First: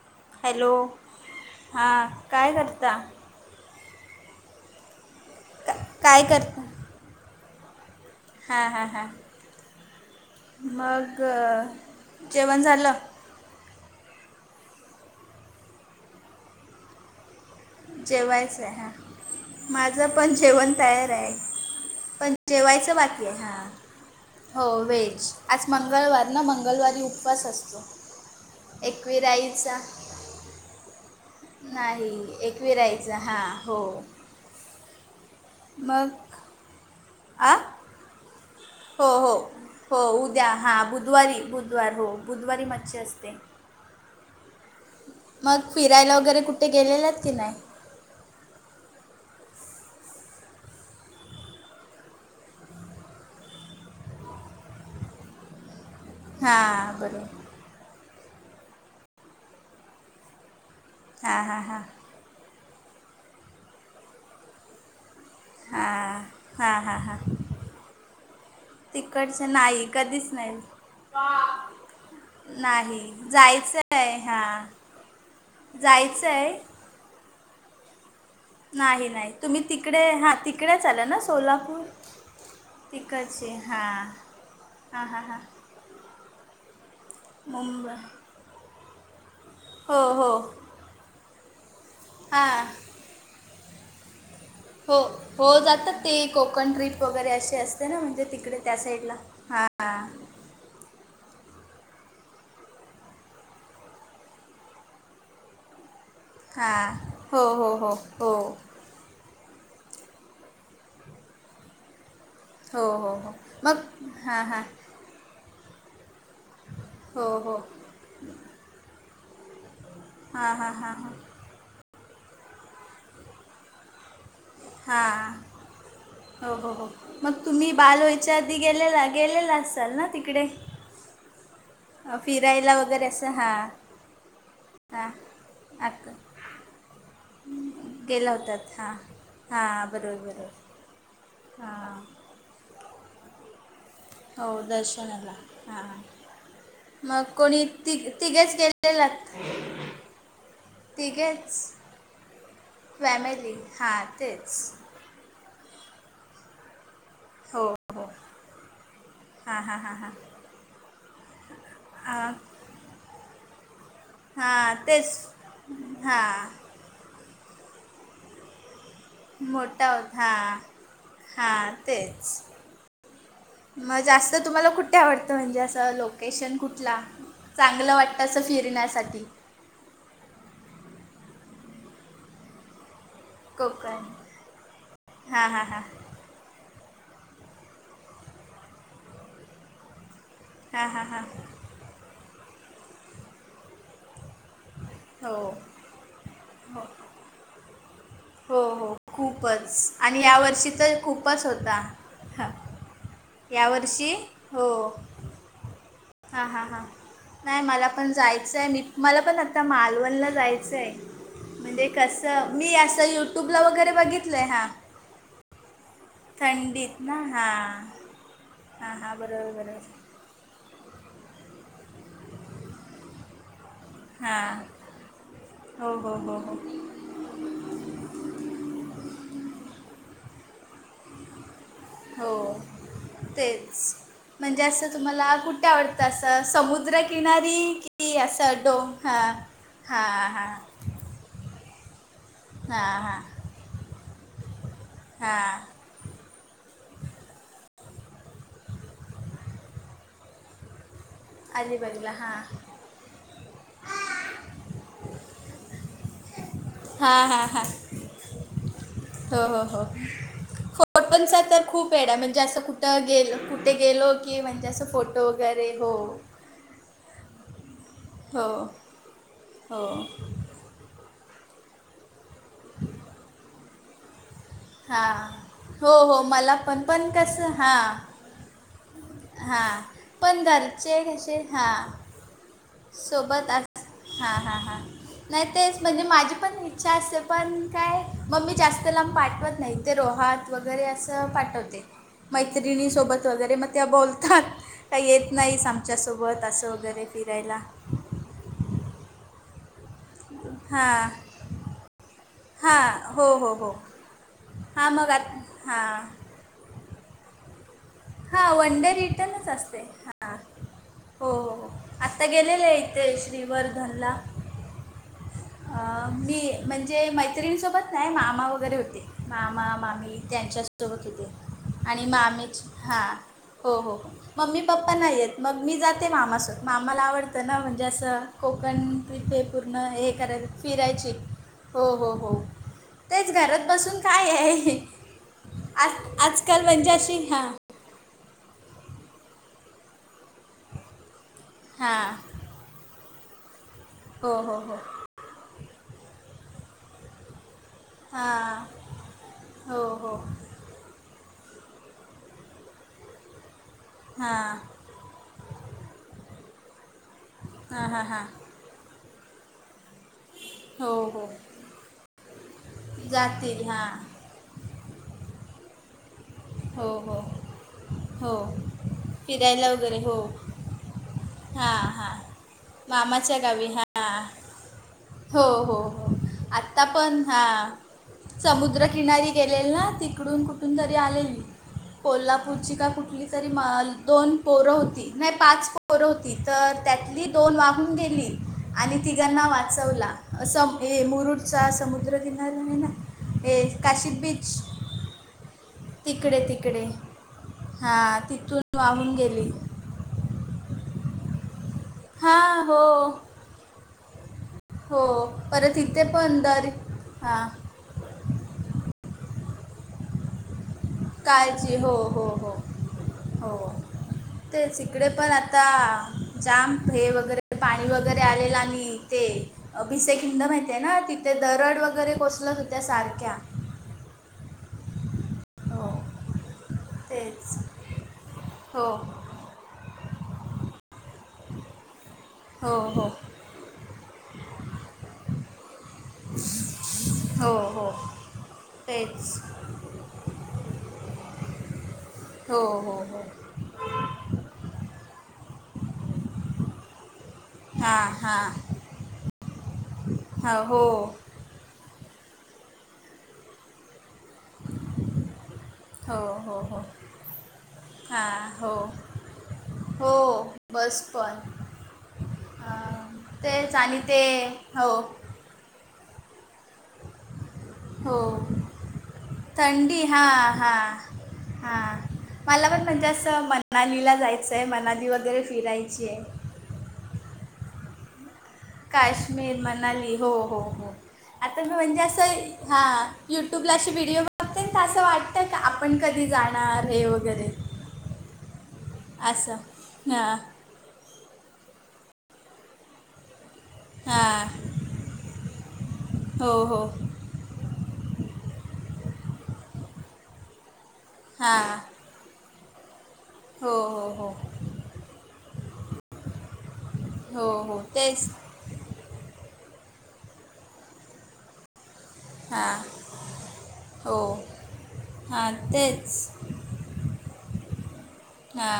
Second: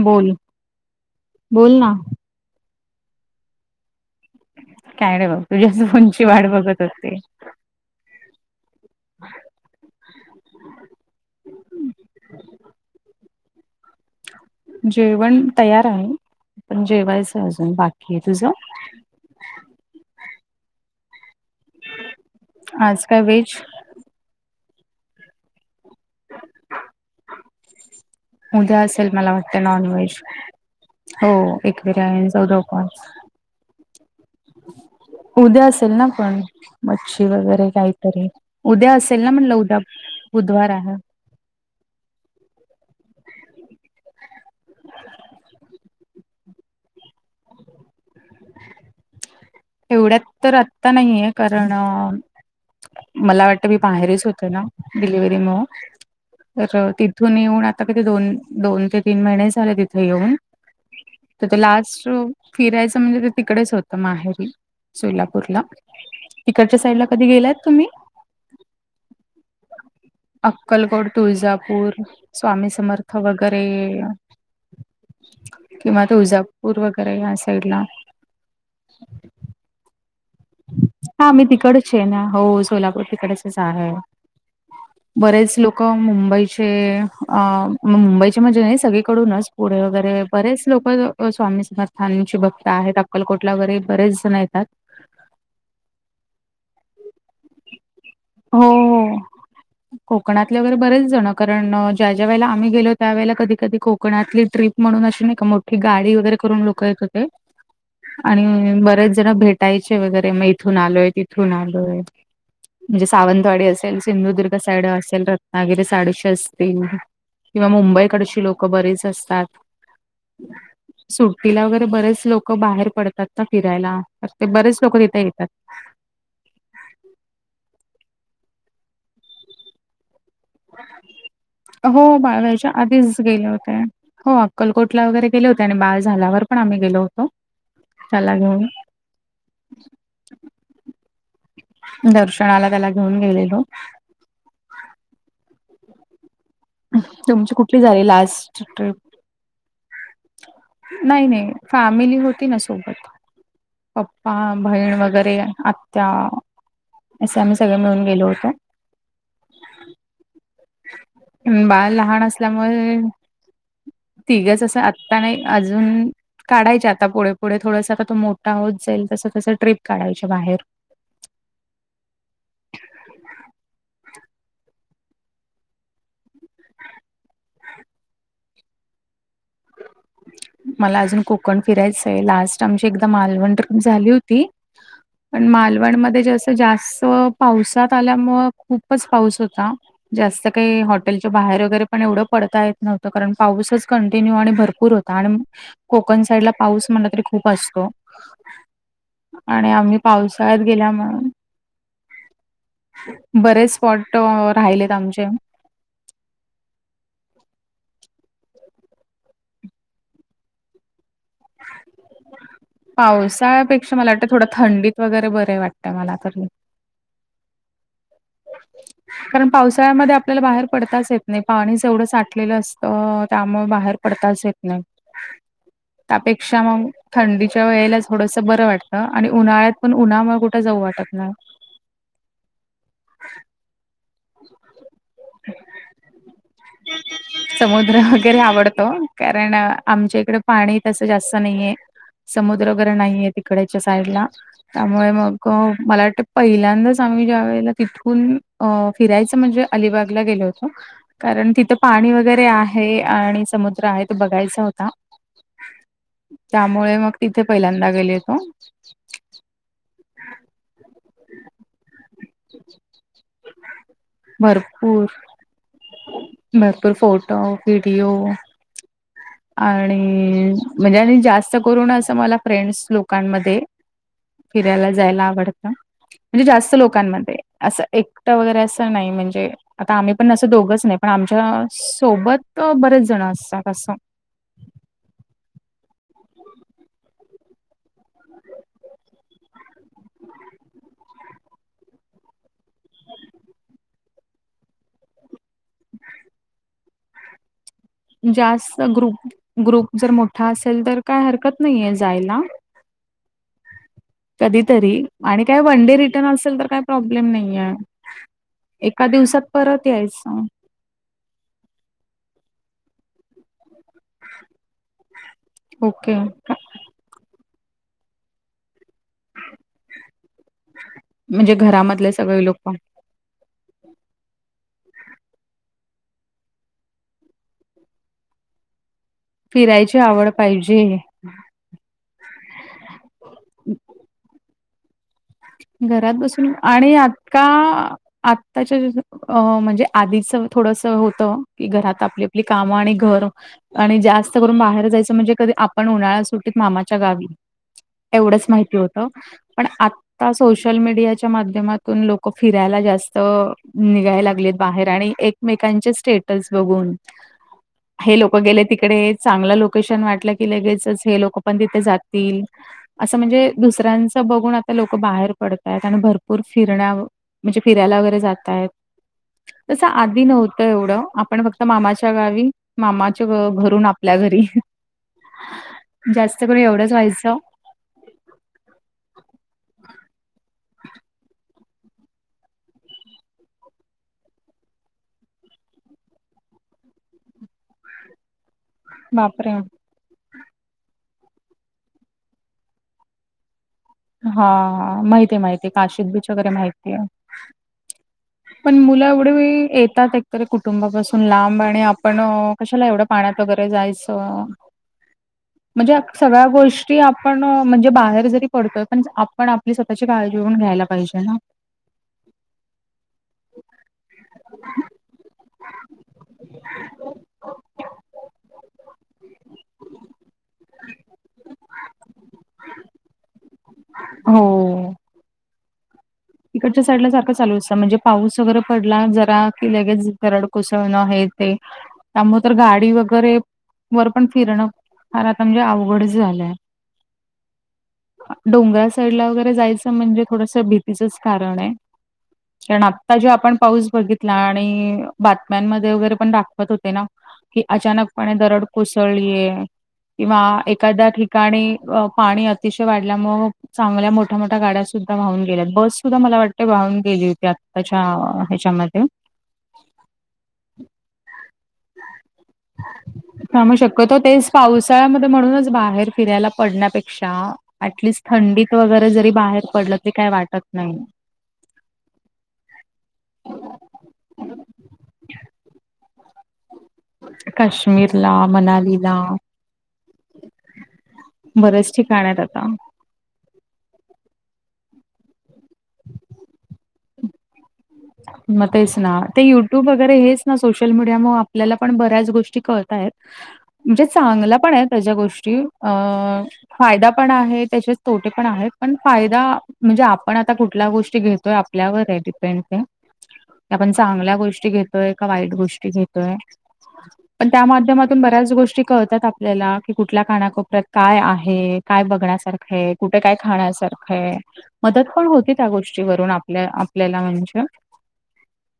बोल हॅलो बोल ना हां काय करता. काय नाही बघ का तुझ्यास काय फोनची वाट बघत होते. हा हा हा मग जेवण झालं. जेवण तयार आहे पण जेवायच जेवायचं आहे हा माझ पण जेवण तयार आहे पण जेवायचं आज काय बाकी आहे व्हेज हा हो वेज. आज मंगळवार ना मंगलवली उपवास असतो. उद्या असेल मला वाटत एकविराईचा नॉनव्हेज हो एक बिर्याणी चौदा उपवास फिरायचं हां हो. उद्या असेल ना मग पण मच्छी आ वगैरे काहीतरी. उद्या हो असेल ना हो म्हणलं उद्या हो उद्या बुधवार हा आहे बुधवारी बुधवार हो बुधवारी मच्छी असते. मग फिरायला वगैरे कुठे गेलेलेत की नाही. एवढ्यात तर आत्ता नाहीये कारण. मला वाटतं मी बाहेरच होते ना डिलिव्हरी मुळा. तर हां तिथून बरोबर येऊन आता किती? दोन दोन ते तीन महिने झाले तिथे येऊन. हां तर ते हां हां लास्ट फिरायचं म्हणजे ते तिकडेच होतं माहेरी. सोलापूरला हां हां तिकडच्या साईड हां ला हां कधी गेलायत तुम्ही? तिकडचं नाही कधीच नाही अक्कलकोट तुळजापूर स्वामी नाही समर्थ वगैरे जायचं आहे हां किंवा जायचं आहे तुजापूर वगैरे या साईड ला. नाही नाही तुम्ही तिकडे आहात. हा मी तिकडच आहे ना, हो सोलापूर तिकडचे तिकडेचच हां आहे. हां हां हां बरेच लोक मुंबईचे अ मुंबई आमचे म्हणजे नाही सगळीकडूनच पुढे हो वगैरे हो बरेच लोक स्वामी समर्थांची हां भक्त आहेत आ अक्कलकोट वगैरे बरेच जण येतात. हो हो जातात ते कोकण ट्रिप वगैरे अशे अस जरा म्हणजे तिकडे हो त्या साईडला हो हा. कोकणातले वगैरे बरेच जणं कारण ज्या ज्या वळेला आम्ही गेलो त्यावेळेला कधी कधी कोकणातली ट्रीप म्हणून अशी नाही का मो की गाडी वगैरे करून लोक हां येत होते हो हो हो हो आणि बरेच जण भेट ताईचे वगैरे मग इथून आलोय तिथून आलोय. हो म्हणजे हो हो सावंतवाडी मग असेल, हां सिंधुदुर्ग हां साइड असेल, रत्नागिरी साडशीे अस हो हो किंवा मुंबईकडची लोक बरीच असतात. हा हा, हा हा. तिला वगैरे बरेच लोक बाहेर पडतात ता फिरायला तर ते बरेच लोक हां तिथे येतात. हो हो हो मग तुम्ही बाल वयच्या आधी गेलेला गेलेला असाल ना तिकडे? [unintelligible] हो अ, बाळ व्हायच्या फिरायला वगैरे आधीच असं गेले हां होते हो अक्कलकोटला हां वगैरे गेले होते आणि बाळ झाल्यावर. पण आम्ही गेलो. होतो केला त्याला घेऊन होतात हा, हा हा, बरोबर बरोबर. हां दर्शनाला त्याला घेऊन गेलेलो. हो दर्शनाला, हा हा. मग तुमची कोणी कुठली तिघ झाली तिघेच लास्ट ट्रिप? गेलेलात? नाही तिघेच नाही फॅमिली होती ना सोबत फॅमिली हां पप्पा तेच बहीण वगैरे आ त्या असे आम्ही सगळे मिळून गेलो होतो. हा हा, हा हा. बाळ लहान असल्यामुळे. तिघच हां असं तेच आत्ता नाही अजून हां काढायचे आता पुढ पुढे थोडासा आता तो मोठा होत जाईल तसं तसं ट्रिप काढायच्या बाहेर. हा तेच. मग जास्त तुम्हाला कुठे आवडतं म्हणजे असं लोकेशन कुठला? चांगलं वाटतं असं फिरण्यासाठी. मला अजून कोकण फिरायचं लास्ट टाईम ची एकदा माल वन ट्रिप कोकण झाली होती पण हां हां हां मालवण मध्ये जे अस जास्त पावसात आल्यामुळे खूपच पाऊस होता जास्त काही हां हां हां हॉटेलच्या बाहेर वगैरे पण एवढं पडता येत नव्हतं, कारण पाऊसच कंटिन्यू आणि भरपूर होत हो आणि कोकण साईडला हो पाऊस म्हटलं तरी खूप असतो. हो हो खूपच आम्ही आणि या पावसाळ्यात वर्षीचा गेल्यामुळे खूपच होता ह. बरेच स्पॉट राहिलेत आमचे. हा हा हा. नाही मला पण जायचं आहे मी मला पण आता मालवणला जायचं आहे. म्हणजे कस मी असं युट्यूब ला वगैरे पावसाळ्यापेक्षा मला वाटतं बघितलंय थोडं हा. थंडीत वगैरे बरे वाटतय मला. तरी. थंडीत ना हा. कारण पावसाळ्यामध्ये आपल्याला बाहेर पडताच येत नाही. पाणी जेवढं साठलेलं असतं त्यामुळे बाहेर पडताच येत हां नाही. हो हो हो हो त्यापेक्षा मग थंडीच्या वेळेलाच थोडसं बरं वाटतं आणि उन्हाळ्यात पण उन्हामुळे कुठे जाऊ वाटत नाय. हो तेच. म्हणजे असं तुम्हाला कुठे आवडतं, असं समुद्रकिनारी समुद्र की वगैरे अस आवडतो डोंग हं? कारण आमच्या इकडे पाणी तसं जास्त नाहीये. समुद्र वगैरे हां हां नाहीये तिकडच्या साईडला. त्यामुळे मग हां मला वाटतं पहिल्यांदाच आम्ही ज्या वेळेला तिथून फिरायचं, म्हणजे अलिबागला गेलो होतो. कारण तिथं अलिबागला पाणी हां वगैरे आहे आणि समुद्र आहे तो बघायचा होता. त्यामुळे मग हां तिथे हां हां पहिल्यांदा गेलेलो. हो हो हो. [unintelligible] पनचा तर खूप वेड म्हणजे असं कु त्या गेलो कुठे गेलो की म्हणजे असं भरपूर फोटो वगैरे हो भरपूर फोटो, व्हिडिओ हो. हो आणि म्हणजे आणि जास्त करूनून असं मला फ्रेंड्स लोकांमध्ये फिरायला हां जायला आवडत हो हो म्हणजे मला जास्त पण पण लोकांमध्ये कसं असं हां एक कटं वगैरे असं नाही म्हणजे हां आत्ता आम्ही पण असं दोघंच नाही घरचे पण कसे आमच्या हां सोबत तो बरेच जण अस्सा कसा हा हा हा. नाय तेच म्हणजे माझी पण इच्छा असते पण काय मम्मी जास्त लांब पाठवत नाही. ते रोहात वगैरे असं पाठवते. मैत्रिणी सोबत वगैरे म त्या बोलतात काही येत नाहीस आमच्यासोबत असं वगैरे फिरायला. जास्त ग्रुप ग्रुप जर मोठा असेल तर हां काही हरकत नाहीये जायला. हां हो हो हो हां कधीतरी मग आत आणि काय वन हां डे रिटर्न असेल तर काय प्रॉब्लेम नाहीये. हा वन डे एका दिवसात रिटर्नच असते परत हा. यायचं हो आत्ता गेलेले ते श्रीवर्धनला. आं ओके मी म्हणजे मैत्रिणी सोबत नाय मामा वगैरे होते मामा मामी त्यांच्या तो बघ इथे म्हणजे आणि घरामधले सगळे मामीची लोक हा हो हो. मम्मी पप्पा नाही येत मग मी जाते मामा सह मामाला आवडतं ना म्हणजे असं कोकण इथे पूर्ण फिरायची हे आवड कराय पाहिजे फिरायचे हो हो हो तेच घरात बसून काय आहे. आज घरात बसून आजकाल म्हणजे आणि अशी अक्का हां आत त्याच्या तिथं अ म्हणजे आधीचा थोडंसं होतं की घरात हां आपले पली कामं आणि घर आणि हो जास्त करून हो हो बाहेर जायचं म्हणजे कधी आप पण उन्हाळा सुट्टीत मामाच्या गावी एवढेच हां माहीत होतं पण हो आत हो ता सोशल मीडियाच्या माध्यमातून लोकं फिरायला जास्त लोकं फिरायला जास्त निघाय लागले हां बाहेर आणि एकमेकांचे स्टेटस बघून हां हां हे हां लोकं गेले तिकडे चांगलं लोकेशन वाटलं की हो लगेचच हे हो लोकं पण तिथे जातील असं म्हणजे जातील हां दुसऱ्यान त बघून आता लोकं बाहेर पडतय आणि भरपूर फिरण्या हो हो म्हणजे फिरायला वगैरे हो जात आहे. फिरायला तसं वगैरे हो आधी नव्हतं एवढं आपण फक्त हां मामाच्या हां गावी मामाच्या घ गावी घरून पल्या हां घरी हो हो हो जास्त करून आत्ता एवढंच पण व्हायचं. हा. समुद्रकिनारी गेलेले ना तिकडून कुठून तरी आलेली. कोल्हापूरची का कुठली तरी माल दोन पोरं होती नाही पाच पो पोरं होती तर त्यातली दोन वाहून गेली आणि तिघांना बापरे! वा चवला अस हे मुरुडचा समुद्र किनारा आहे ना हे. काशी हा बीच माहितीये माहित ते काशिद बीच तिकडे वगैरे तिकडे माहितीये हां तिथून पण मुलं वाहून एवढे गेली येतात तर कुटुंबापासून लांब आणि आपण हां कशाला एवढं हो पाण्यात वगैरे जायचं. हो परत म्हणजे इथे पण सगळ्या दर गोष्टी हां आपण म्हणजे बाहेर जरी पडतोय पण आपण आपली स्वतःची काळजी पण घ्यायला पाहिजे ना. काळजी हो हो हो हो. तेच इकडे पण आता जाम हे, वगैरे पाणी वगैरे आलेला नाही ते. भिसे खिंड माहिती ना, तिथे दरड वगैरे कोसलच होत्या सारख्या. हो.. हो. तिकडच्या साईड ला सारखा चालू तेच असतं म्हणजे पाऊस वगैरे हो पडला जरा की लगेच दरड कोसळणं आहे ते, त्यामुळे तर हो गाडी हो वगैरे. वर पण फिरणं, फार आता म्हणजे अवघडच. झालाय हो हो डोंगरा साईड तेच वगैरे जायच म्हणजे थोडासा भित तच कारण य हो कारण हो आता हो जै आप पण पाऊस बघितला आणि, बातम्यांमध्ये वगैरे पण दाखवत होते ना. कि हां अचानकपणे हां दरड कोसळीये किंवा हां हो एखाद्या ठिका काणी पाणी अतिशय वाढल्यामुळ चांगल्या मोठ्या मोठ्या गाड्या सुद्धा वाहून गेल्यात. बस सुद्धा हो मला हो वाटते हो वाहून गेली होती, आत्ताच्या हां हो हेच्यामध्ये. हो बस पण. अं, थांबू तेच आणि शक्यतो ते तेच हो पावसाळ्यामध्ये म्हणूनच बाहेर फिरायला पडण्यापेक्षा हो ऍटलिस्ट थंडीत वगैरे, जरी बाहेर पडलं तरी काही वाटत नाही. हा. मला पण म्हणजे असं मनालीला जायचंय मनाली वगैरे फिरायची आहे. काश्मीर ला मनाली. काश्मीर मनाली हो हो हो आता मी बरेच म्हणजे ठिकाण आहेत आता. असं हा युट्यूबला अशी व्हिडिओ बघते तर असं वाटतं की आपण कधी जाणार हे वगैरे. मग तेच ना, ते असं युट्यूब वगैरे हां हेच ना सोशल. सोशल मीडियामुळे आपल्याला पण, बऱ्याच गोष्टी कळतायत. म्हणजे हां चांगला पण आहे त्या गोष्टी अ हो हो फायदा पण आहे तशेच तोटे पण आहे पण फायदा म्हणजे आपण आता कुठल्या गोष्टी घेतोय हां आपल्यावर आहे डिपेंड त्या. हो आपण हो हो चांगल्या गोष्टी घेतोय, का वाईट गोष्टी घेतोय. पण हो त्या हो माध्यमातून तेच बऱ्याच गोष्टी कळतात आपल्याला की कुठल्या कानाकोपऱ्यात काय आहे काय हां बघण्यासारखं आहे कुठे काय हो खाण्यासारखंय मदत पण हां होती त्या तेच गोष्टीवरून आपल्या, आपल्याला म्हणजे. हा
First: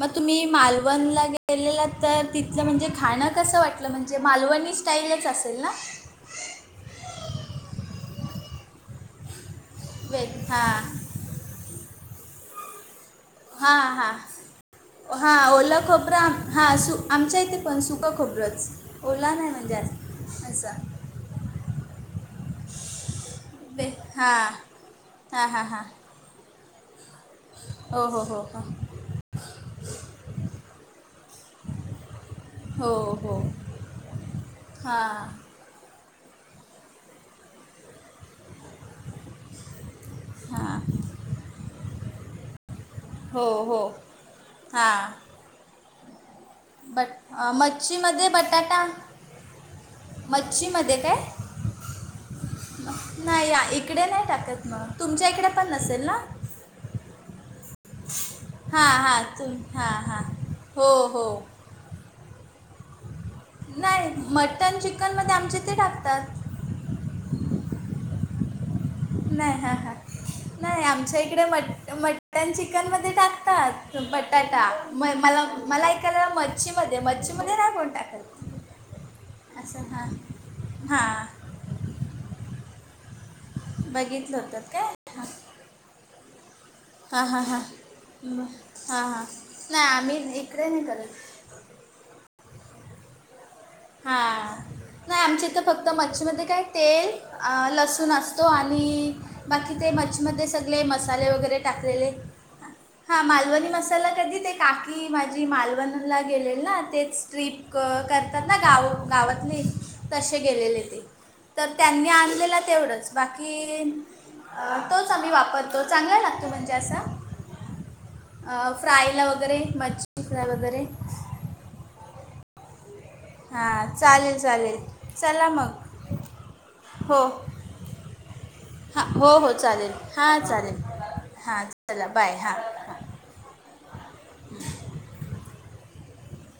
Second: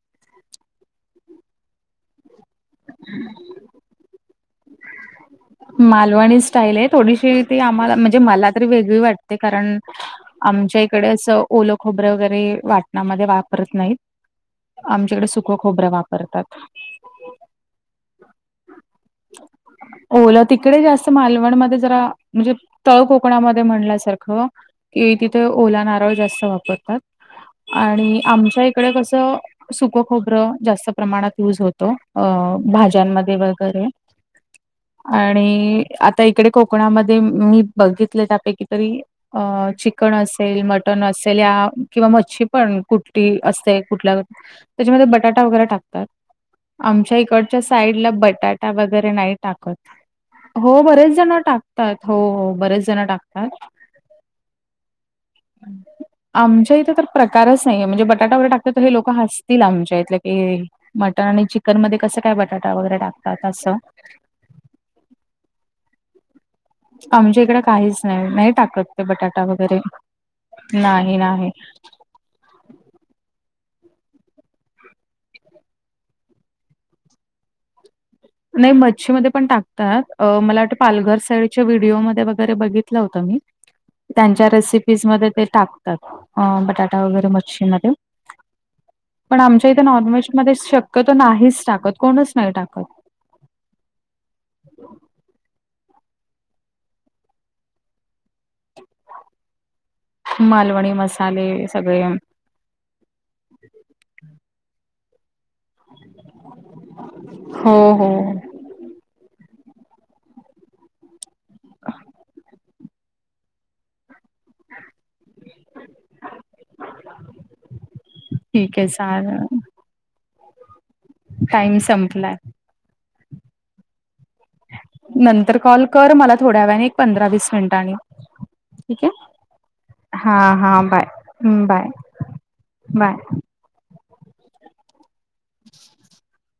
मग तुम्ही मालवणला गे केलेलं तर तिथलं म्हणजे खाणं कस वाटलं म्हणजे मालवणी स्टाईलच असेल ना? मालवणी स्टाईल आहे थोडीशी ती आम्हाला म्हणजे मला तरी वेगळी वाटते कारण वेग हां आमच्या इकडे अस ओलो खोबरं वगैरे वाटणामध्ये वा हा हा हा. ओल खोबरं खोबरा वापरतात. हा सु. आमच्या इथे पण सुकं खोबरं चं ओला नाही म्हणजे. ओलं असं असं तिकडे जास्त मालवणमध्ये जरा, म्हणजे तळ कोकणामध्ये वे म्हणल्यासारखं. हां कि तिथ हां हां ओला हां नारळ जास्त वापरतात हो आणि हो हो आमच्या हो इकडे कसं. सुक खोबरं जास्त प्रमाणात युज होतो, हो भाज्यांमध्ये हो वगैरे. हां आणि आता इकडे कोकणामध्ये, मी बघितले त्यापैकी तरी. अ चिकन असेल हां मटण असेल या, किंवा मच्छी पण कुठी हो असते हो कुठल्या. त्याच्यामध्ये हां बटाटा वगैरे टाकतात बट आमच्या अं, इकडच्या साईडला मच्छीमध्ये बटाटा वगैरे नाही [unintelligible] हो मच्छीमध्ये बरेच काय जण टाकतात हो, हो बरेच जण टाकतात. नाही या इकडे नाही टाकत मग तुमच्या इकडे पण नसेल ना. आमच्या इथे तर प्रकारच नाहीये बटाटा वगैरे टाकता तर हां हे लोकं हां तुम हसतील हां आमच्या इथले हां की हे हो हो मटणीची चिकन मध्ये कसं काय, बटाटा वगैरे टाक नाही मटन चिकन मध्ये आमचे ते टाकतात. आमच्या इकडं काहीच नाही, नाही टाकत. ते बटाटा नाही हा वगैरे. हा नाही आमच्या इकडे मट मट मटन चिकन मध्ये टाकतात, बटाटा म मला मला ऐकायला म शीमध्ये मच्छीमध्ये नाय कोण टाकल. नाही मच्छीमध्ये पण टाकतात, मला वाटत पालघर हां साईड. च्या व्हिडिओमध्ये वगैरे बघितलं होतं मी, बघितलं त्यांच्या होतं काय रेसिपीज मध्ये ते टाक टाक अ बटाटा हां हां वगैरे हां हां मच्छी मध्ये हां हां हां पण आमच्या इथे नाही नॉनव्हेज आम्ही मध्ये इकडे नाही शक्यतो करत नाहीच टाकत कोणच नाही टाकत. हा नाही आमच्या तर फक्त मच्छीमध्ये काय तेल लसूण असतो, आणि बाकी ते मच्छी. त्यामध्ये सगळे मालवणी मसाले वगैरे सगळे टाकलेले. हा मालवणी मसाला कधी ते काकी माझी मालवणी नला गेलेले ना तेच ट्रप हो, कर हो. काय ना गाव गावातली तसे गेलेले ते, तर त्यांनी आणलेलं तेवढंच. बाकी अ.. तोच आम्ही वापर तो चांगला लागतो म्हणजे, असा ठीक आहे फ्राय ला चालेल. वगैरे मच्छी. तुसऱ्या वगैरे टाईम संपला. हा. नंतर कॉल कर मला थोड्या वेळ्याने एक पंधरा वीस मिनिटांनी. हा ठीक आहे? हो हो. चालेल हा, हां, चालेल हां. बाय. हा चला बाय हा. बाय. [inaudible]